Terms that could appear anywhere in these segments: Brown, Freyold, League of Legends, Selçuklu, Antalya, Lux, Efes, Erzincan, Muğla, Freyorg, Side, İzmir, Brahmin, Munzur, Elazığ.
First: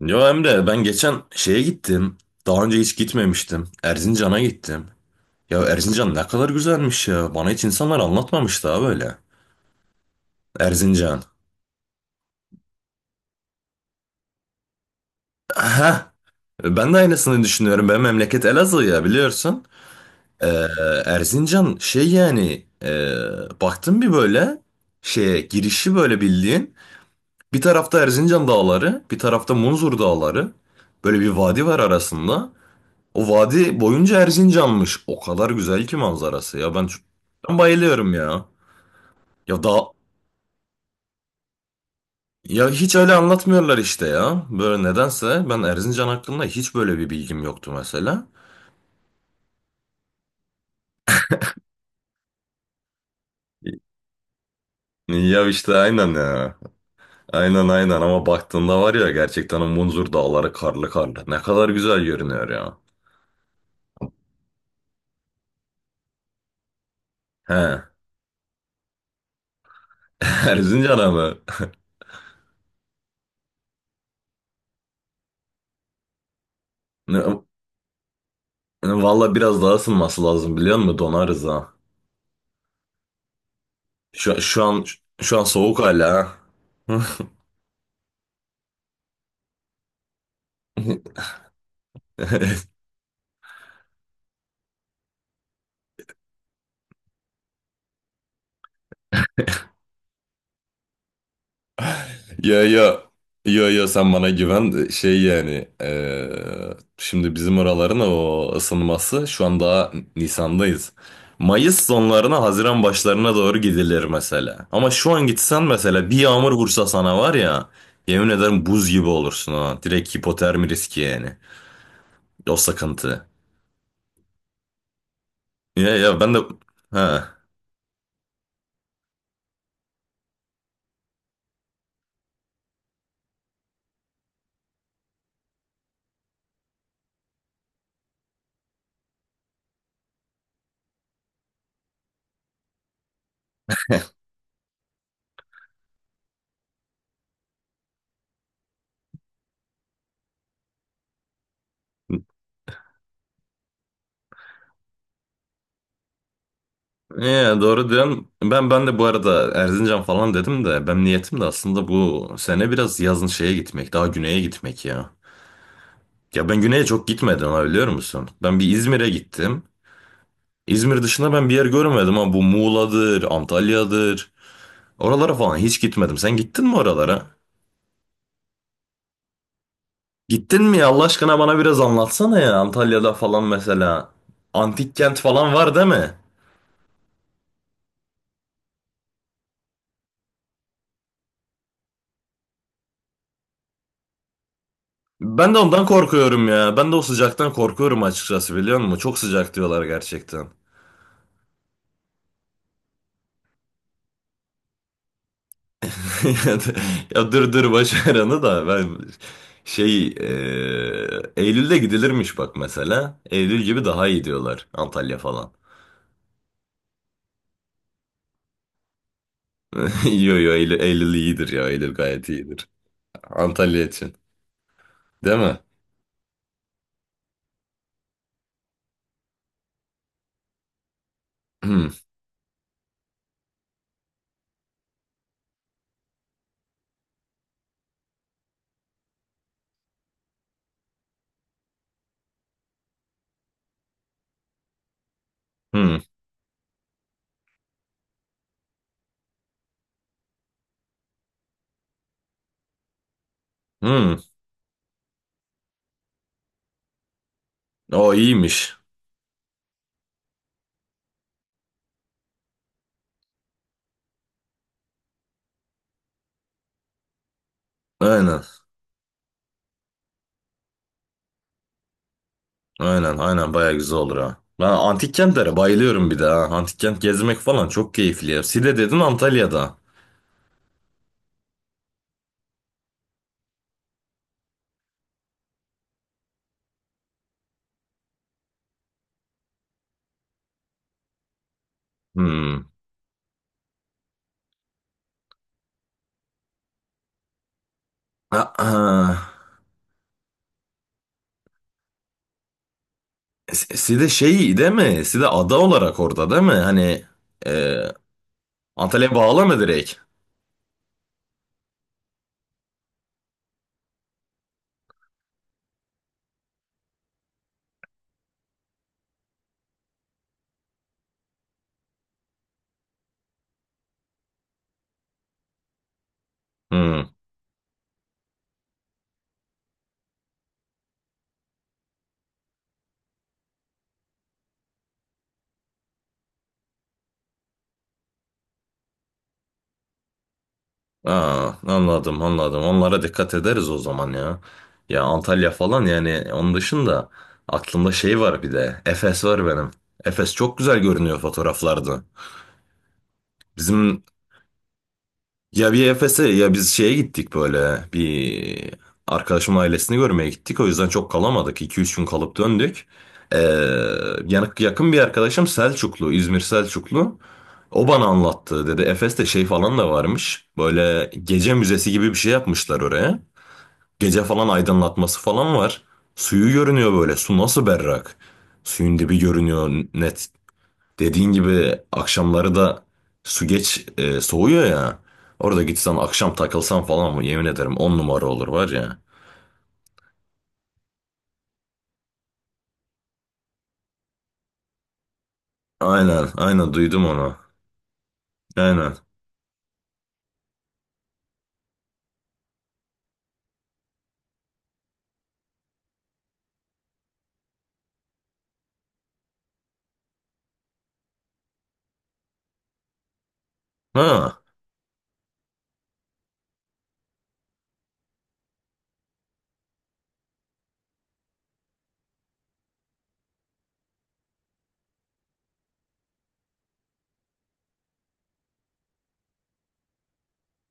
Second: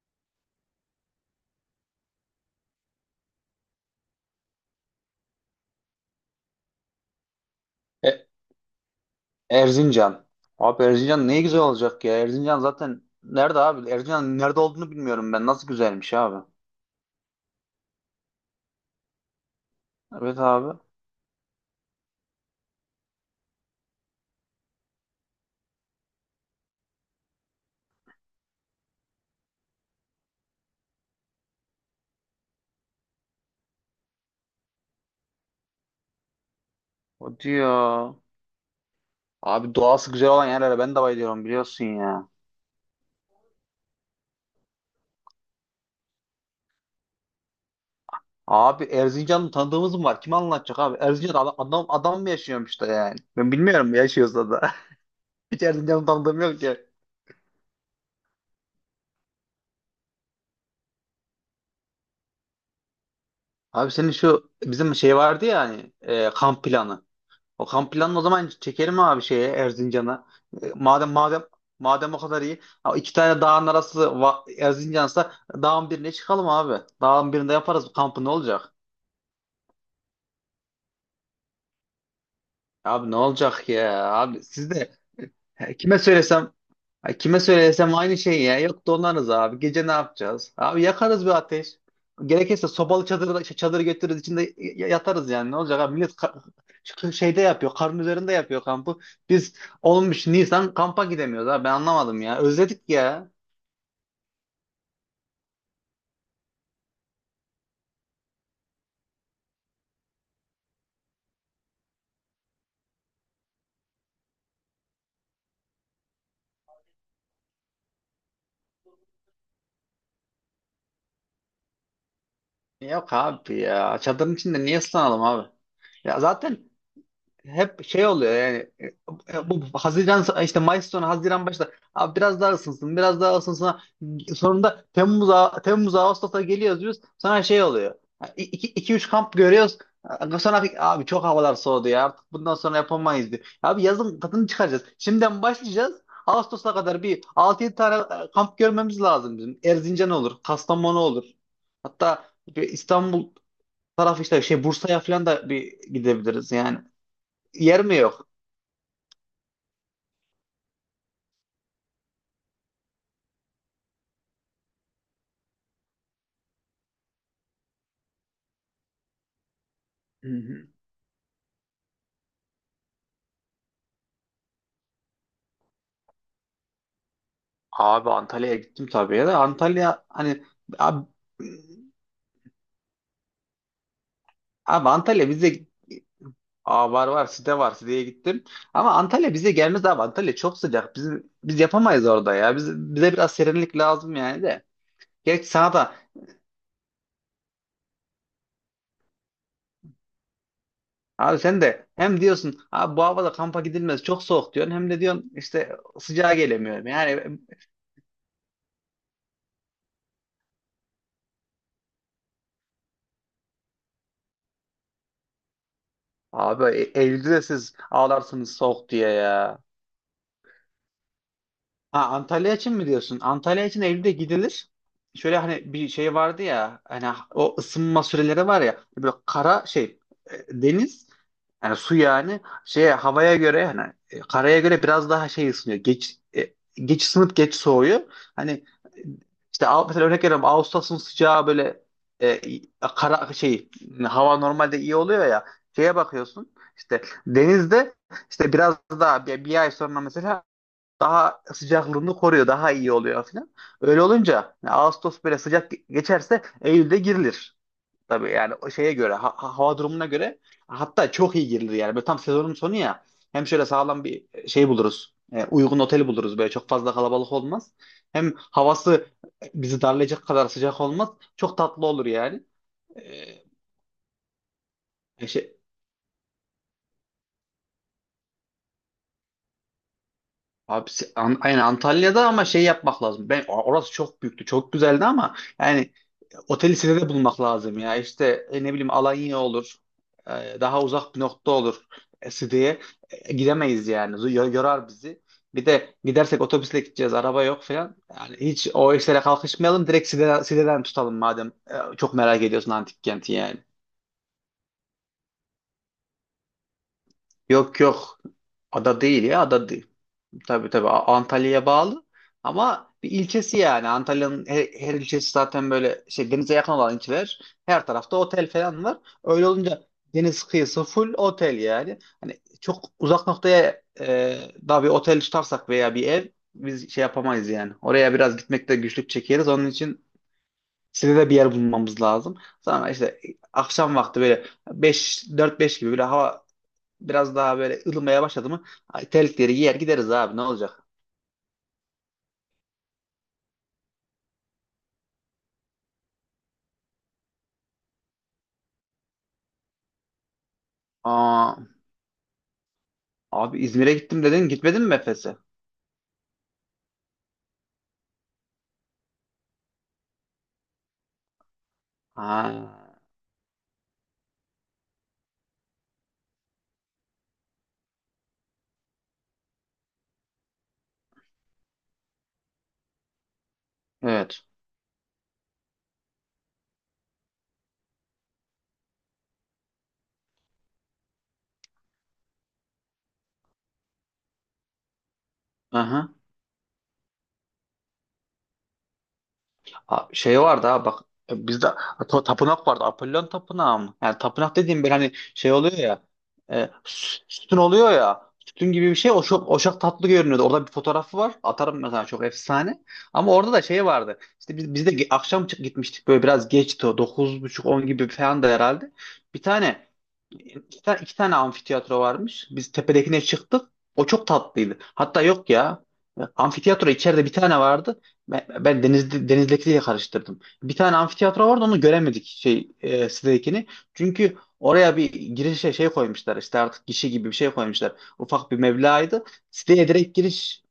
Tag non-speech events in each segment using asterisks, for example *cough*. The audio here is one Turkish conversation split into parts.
Yo Emre ben geçen şeye gittim. Daha önce hiç gitmemiştim. Erzincan'a gittim. Ya Erzincan ne kadar güzelmiş ya. Bana hiç insanlar E- anlatmamış daha böyle. Erzincan. Abi Erzincan. Erzincan ne güzel olacak ya. Erzincan zaten nerede abi? Erzincan'ın nerede olduğunu bilmiyorum ben. Nasıl Aha. güzelmiş abi. Ben de aynısını düşünüyorum. Benim memleket Elazığ ya biliyorsun. Evet Ee, abi. Erzincan şey yani baktım bir böyle şeye girişi böyle bildiğin. Bir tarafta Erzincan dağları, bir tarafta Munzur dağları. Böyle bir vadi var arasında. O vadi boyunca Erzincan'mış. O kadar güzel ki manzarası ya. O Ben bayılıyorum diyor. ya. Ya Abi da doğası güzel olan yerlere ben de bayılıyorum biliyorsun ya. ya hiç öyle anlatmıyorlar işte ya. Böyle nedense ben Erzincan hakkında hiç böyle bir bilgim yoktu mesela. Abi Erzincan'ın tanıdığımız mı var? Kim anlatacak abi? Erzincan adam, adam, adam mı yaşıyormuş da yani? Ben bilmiyorum yaşıyorsa da. Ya *laughs* Hiç işte Erzincan'ın aynen tanıdığım ya. yok ki. Aynen aynen ama baktığında var ya gerçekten o Munzur dağları karlı karlı. Ne kadar güzel görünüyor ya. Abi senin şu bizim şey vardı ya hani kamp planı. O He. kamp planını o zaman çekelim abi şeye Erzincan'a. *laughs* E, Erzincan'a Madem mı? madem madem o kadar iyi. Ha, iki tane dağın arası Erzincan'sa dağın birine çıkalım abi. Dağın Ne- birinde yaparız bu kampı, ne olacak? Valla biraz daha ısınması lazım biliyor musun? Donarız ha. Abi ne olacak ya? Şu, Abi şu siz an de şu an he, soğuk kime hala. söylesem. Ha. Ay, kime söylesem aynı şey ya. Yok, donarız abi. Gece ne yapacağız? Abi, *laughs* yakarız bir ateş. Gerekirse *laughs* sobalı çadır, şey, çadır götürürüz, içinde yatarız yani. Ne olacak abi? Millet şu şeyde yapıyor. Karın üzerinde yapıyor kampı. Biz olmuş Nisan kampa gidemiyoruz abi. Ben anlamadım ya. Ya Özledik ya ya. ya ya sen bana güven şey yani şimdi bizim oraların o ısınması şu an daha Nisan'dayız. Mayıs sonlarına Haziran başlarına doğru gidilir mesela. Ama şu an gitsen mesela bir yağmur vursa sana var ya yemin ederim buz gibi olursun ha. Direkt hipotermi riski yani. O Yok sıkıntı. abi ya. Çadırın içinde niye ıslanalım abi? Ya ya Ya ben de zaten ha. hep şey oluyor yani, bu Haziran işte, Mayıs sonu Haziran başta abi biraz daha ısınsın biraz daha ısınsın, sonunda Temmuz Ağustos'a geliyoruz diyoruz, sonra şey oluyor, 2 3 kamp görüyoruz, sonra abi çok havalar soğudu ya, artık bundan sonra yapamayız diyor. Abi yazın tadını çıkaracağız. Şimdiden başlayacağız. Ağustos'a kadar bir altı yedi tane kamp görmemiz lazım bizim. Erzincan olur, Kastamonu olur. Hatta bir İstanbul tarafı işte şey Bursa'ya falan da bir gidebiliriz yani. Yer Doğru mi yok? diyorsun. Ben de bu arada Erzincan falan dedim de ben niyetim de aslında bu sene biraz yazın şeye gitmek, daha güneye gitmek ya. Ya ben güneye çok gitmedim ha biliyor musun? Ben bir İzmir'e gittim. Hı hı. İzmir dışında ben bir yer görmedim ama bu Muğla'dır, Antalya'dır. Oralara falan hiç gitmedim. Sen gittin mi oralara? Abi Antalya'ya gittim tabii ya da Antalya hani Gittin mi ya Allah abi, aşkına bana biraz anlatsana ya Antalya'da falan mesela. abi Antik kent Antalya falan bize. var değil mi? Aa, var var, site var, siteye gittim. Ama Antalya bize gelmez abi. Antalya çok sıcak. Biz yapamayız orada ya. Bize biraz serinlik lazım yani de. Gerçi Ben de sana ondan da korkuyorum ya. Ben de o sıcaktan korkuyorum açıkçası biliyor musun? Çok sıcak diyorlar gerçekten. abi, sen de hem diyorsun abi bu havada kampa gidilmez çok soğuk diyorsun, hem de diyorsun işte sıcağa *laughs* Ya, d- gelemiyorum. ya Yani dur dur boş ver onu da ben şey Eylül'de gidilirmiş bak mesela. Eylül gibi daha iyi diyorlar Antalya falan. abi, Eylül'de de siz ağlarsınız soğuk diye ya. *laughs* Yo yo Eylül, Eylül iyidir ya Eylül Ha, gayet Antalya iyidir. için mi diyorsun? Antalya için Antalya Eylül'de için gidilir. değil Şöyle mi? hani bir şey vardı ya, hani o ısınma süreleri var ya, böyle kara şey, deniz yani, Hmm, su yani, şey havaya göre hani, karaya göre biraz daha şey ısınıyor. Geç ısınıp geç soğuyor. Hani e, işte mesela örnek veriyorum, Ağustos'un sıcağı böyle, e, kara şey, hava normalde iyi oluyor ya, hmm, şeye bakıyorsun işte denizde, işte biraz daha bir ay sonra mesela daha sıcaklığını koruyor, daha iyi oluyor falan. Öyle hmm. olunca yani Ağustos böyle sıcak geçerse Eylül'de girilir. O Tabii yani o iyiymiş. şeye göre, hava durumuna göre hatta çok iyi girilir yani. Böyle tam sezonun sonu ya. Hem şöyle sağlam bir şey buluruz. Uygun oteli buluruz, böyle çok fazla kalabalık olmaz. Hem Aynen havası bizi darlayacak kadar sıcak olmaz. Çok tatlı olur yani. aynen aynen baya güzel olur ha. Ben antik E, kentlere şey, bayılıyorum bir de ha. Antik kent gezmek falan çok keyifli ya. Side dedin Antalya'da. Abi, se- An- aynen Antalya'da, ama şey yapmak lazım. Ben orası çok büyüktü, çok güzeldi, ama yani oteli size de bulmak lazım ya. İşte ne bileyim, Alanya olur, daha uzak bir nokta olur, Hmm. Side'ye gidemeyiz yani. Yorar bizi. Bir de gidersek otobüsle gideceğiz, araba yok falan. Yani hiç o işlere *clears throat* kalkışmayalım. Direkt Side'den tutalım madem. Çok merak ediyorsun antik kenti yani. Side şey değil mi? Side ada olarak orada değil mi? Hani e, Yok yok. Ada Antalya'ya değil ya, bağlı mı ada değil. direkt? Tabii tabii, Antalya'ya bağlı, ama bir ilçesi yani. Antalya'nın her ilçesi zaten böyle şey, denize yakın olan ilçeler, her tarafta otel falan var. Öyle olunca deniz kıyısı full otel yani. Hani çok uzak noktaya daha bir otel tutarsak veya bir ev, biz şey Hmm. yapamayız yani. Oraya biraz gitmekte güçlük çekeriz. Onun için size de bir yer bulmamız lazım. Sonra işte akşam vakti böyle beş dört beş gibi böyle hava biraz daha böyle ılımaya başladı mı, ay, terlikleri giyer gideriz abi, ne olacak? Aa, anladım anladım. Onlara dikkat ederiz o zaman ya. Ya Antalya falan yani onun dışında aklımda şey var bir de. Efes var benim. Efes çok güzel görünüyor Aa, fotoğraflarda. abi İzmir'e Bizim gittim dedin, gitmedin mi Efes'e? Ya bir Efes'e ya biz şeye gittik böyle bir arkadaşımın ailesini görmeye gittik. O yüzden çok kalamadık. İki üç gün kalıp döndük. Ha, Ee, yani yakın bir arkadaşım Selçuklu, İzmir Selçuklu. O bana anlattı dedi. Efes'te şey falan da varmış. Böyle gece müzesi gibi bir şey yapmışlar oraya. Gece evet. falan aydınlatması falan var. Suyu görünüyor böyle. Su nasıl berrak. Suyun dibi görünüyor net. Dediğin gibi akşamları da su geç soğuyor ya. Orada gitsen Aha. akşam takılsan falan mı yemin ederim 10 numara olur var ya. Aa, şey vardı ha bak, bizde tapınak vardı, Apollon tapınağı mı? Yani tapınak dediğim bir, hani şey oluyor ya, Aynen aynen duydum onu. sütun oluyor ya, sütun gibi bir Aynen. şey, oşak, oşak tatlı görünüyordu. Orada bir fotoğrafı var, atarım mesela, çok efsane. Ama orada da şey vardı işte, biz de akşam gitmiştik böyle, biraz geçti, dokuz buçuk on gibi falan da herhalde. Bir tane İki, ta- iki tane amfiteyatro varmış. Biz tepedekine çıktık. O çok Ha, tatlıydı. Hatta yok ya. Amfiteyatro içeride bir tane vardı. Ben denizdekiyle karıştırdım. Bir tane amfiteyatro vardı, onu göremedik şey, sitedekini. Çünkü oraya bir girişe şey koymuşlar işte, artık gişe gibi bir şey koymuşlar. Ufak bir meblağydı. Siteye direkt giriş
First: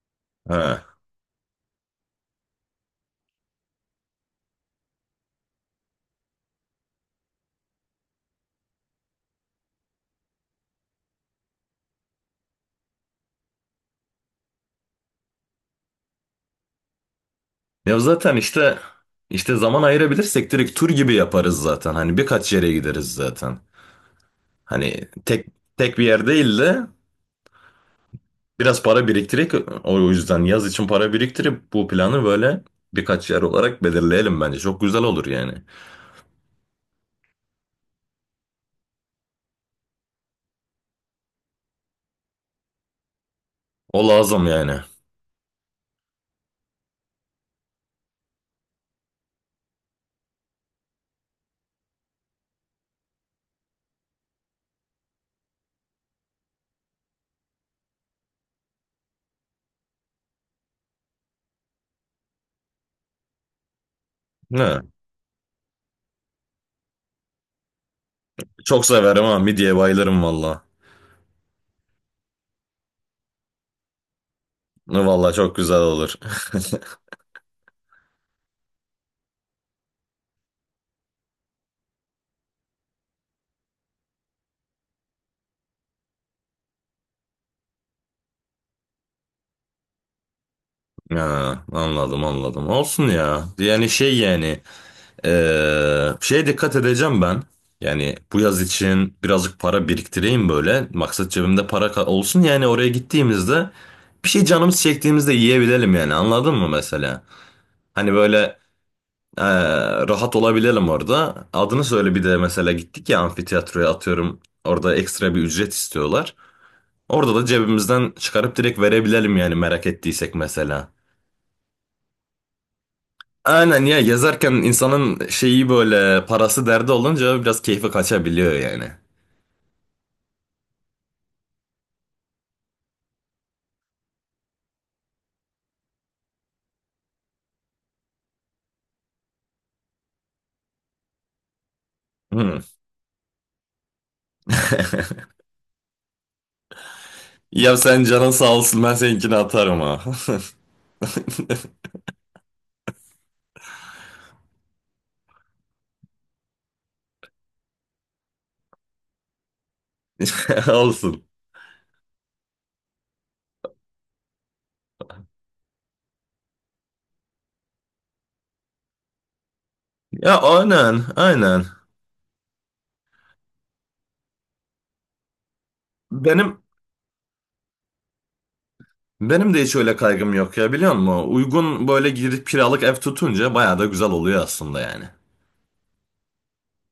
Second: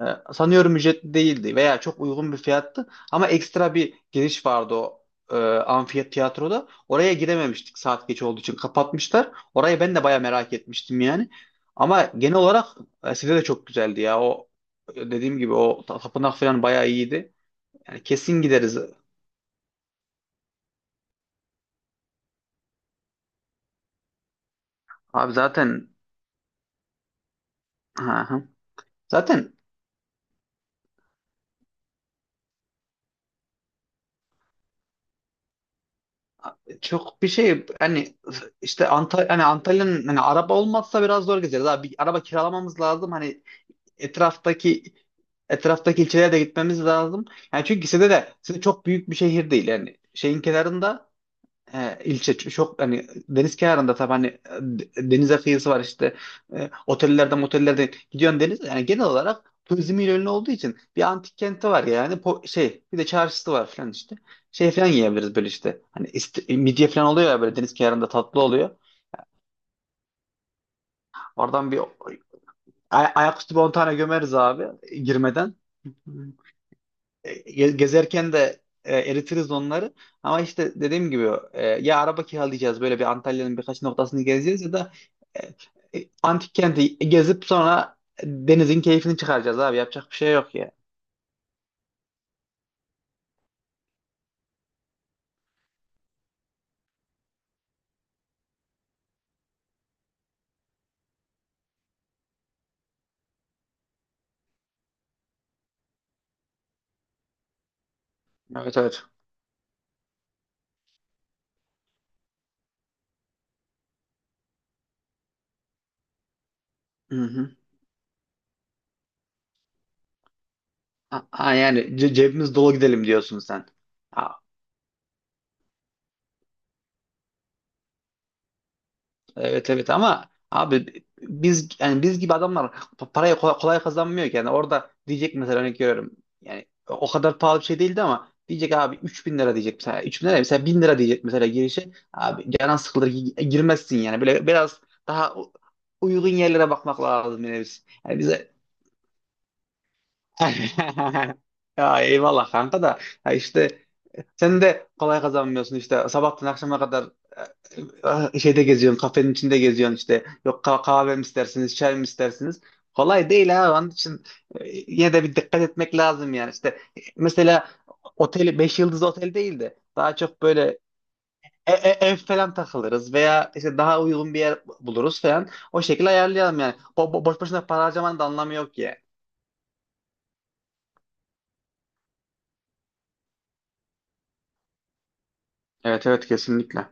ee, sanıyorum ha. ücretli değildi veya çok uygun bir fiyattı, ama ekstra bir giriş vardı o amfi tiyatroda. Oraya girememiştik, saat geç olduğu için kapatmışlar. Orayı ben de baya merak etmiştim yani. Ama genel olarak size de çok güzeldi ya. O dediğim gibi o tapınak falan baya iyiydi. Ya Yani zaten kesin işte gideriz. işte zaman ayırabilirsek direkt tur gibi yaparız zaten. Hani birkaç yere gideriz zaten. Hani Abi tek zaten. tek bir yer değil de Hı hı. biraz para Zaten biriktirip o yüzden yaz için para biriktirip bu planı böyle birkaç yer olarak belirleyelim bence. Çok güzel olur yani. çok bir şey hani, işte Antalya, hani Antalya'nın hani araba olmazsa biraz zor gezeriz. Abi bir araba kiralamamız lazım. Hani O lazım yani. etraftaki etraftaki ilçelere de gitmemiz lazım. Yani çünkü ikisi de ikisi çok büyük bir şehir değil. Yani şeyin kenarında ilçe, çok hani deniz kenarında, tabii hani denize kıyısı var işte, otellerde motellerde gidiyorsun, deniz yani, genel olarak turizmiyle ünlü olduğu için, bir antik kenti var yani, şey, bir de çarşısı var falan işte, şey Ne? falan yiyebiliriz, böyle işte hani midye falan oluyor ya, böyle deniz kenarında tatlı oluyor, Çok severim ama midyeye bayılırım valla. oradan bir ayaküstü bir 10 tane gömeriz abi Valla girmeden. çok güzel olur. *laughs* Gezerken de eritiriz onları. Ama işte dediğim gibi ya araba kiralayacağız böyle, bir Antalya'nın birkaç noktasını gezeceğiz, ya da antik kenti gezip sonra denizin keyfini çıkaracağız abi. Yapacak bir şey yok ya. Ha, anladım anladım. Olsun ya. Yani şey yani şeye dikkat edeceğim ben. Yani bu yaz için birazcık para biriktireyim böyle. Maksat cebimde para olsun yani oraya gittiğimizde bir şey canımız çektiğimizde yiyebilelim yani anladın mı mesela? Hani böyle Evet evet. eee, rahat olabilelim orada. Adını söyle bir de mesela gittik ya amfiteyatroya atıyorum. Orada ekstra bir ücret istiyorlar. Hı Orada da hı. cebimizden çıkarıp direkt verebilelim yani merak ettiysek mesela. Yani cebimiz dolu gidelim diyorsun sen. Aynen ya A- yazarken insanın şeyi böyle parası derdi olunca biraz keyfi kaçabiliyor yani. Evet evet, ama abi biz yani biz gibi adamlar parayı kolay kolay kazanmıyor ki. Yani orada diyecek mesela, örnek görüyorum. Yani o kadar pahalı bir şey değildi, ama diyecek abi 3.000 lira, diyecek mesela 3.000 lira, mesela 1.000 lira diyecek mesela girişe. Abi Hmm. canan sıkılır, girmezsin yani. Böyle biraz *laughs* daha uygun yerlere bakmak lazım yine Ya biz. sen Yani canın sağ bize olsun ben seninkini atarım ha. *laughs* ya eyvallah kanka, da ya işte sen de kolay kazanmıyorsun işte. Sabahtan akşama kadar şeyde geziyorsun, kafenin içinde geziyorsun işte. Yok *laughs* kahve mi Olsun. istersiniz, çay mı istersiniz? Kolay değil ha. Onun için yine de bir dikkat etmek lazım yani. İşte mesela oteli 5 yıldızlı otel değil de daha Ya çok böyle aynen aynen. Ev falan takılırız, veya işte daha uygun bir yer buluruz falan. O şekilde ayarlayalım Benim yani. O boş boşuna para harcamanın da anlamı yok ya. benim de hiç öyle kaygım yok ya biliyor musun? Uygun böyle girip kiralık ev tutunca bayağı da güzel oluyor aslında yani. Evet evet kesinlikle.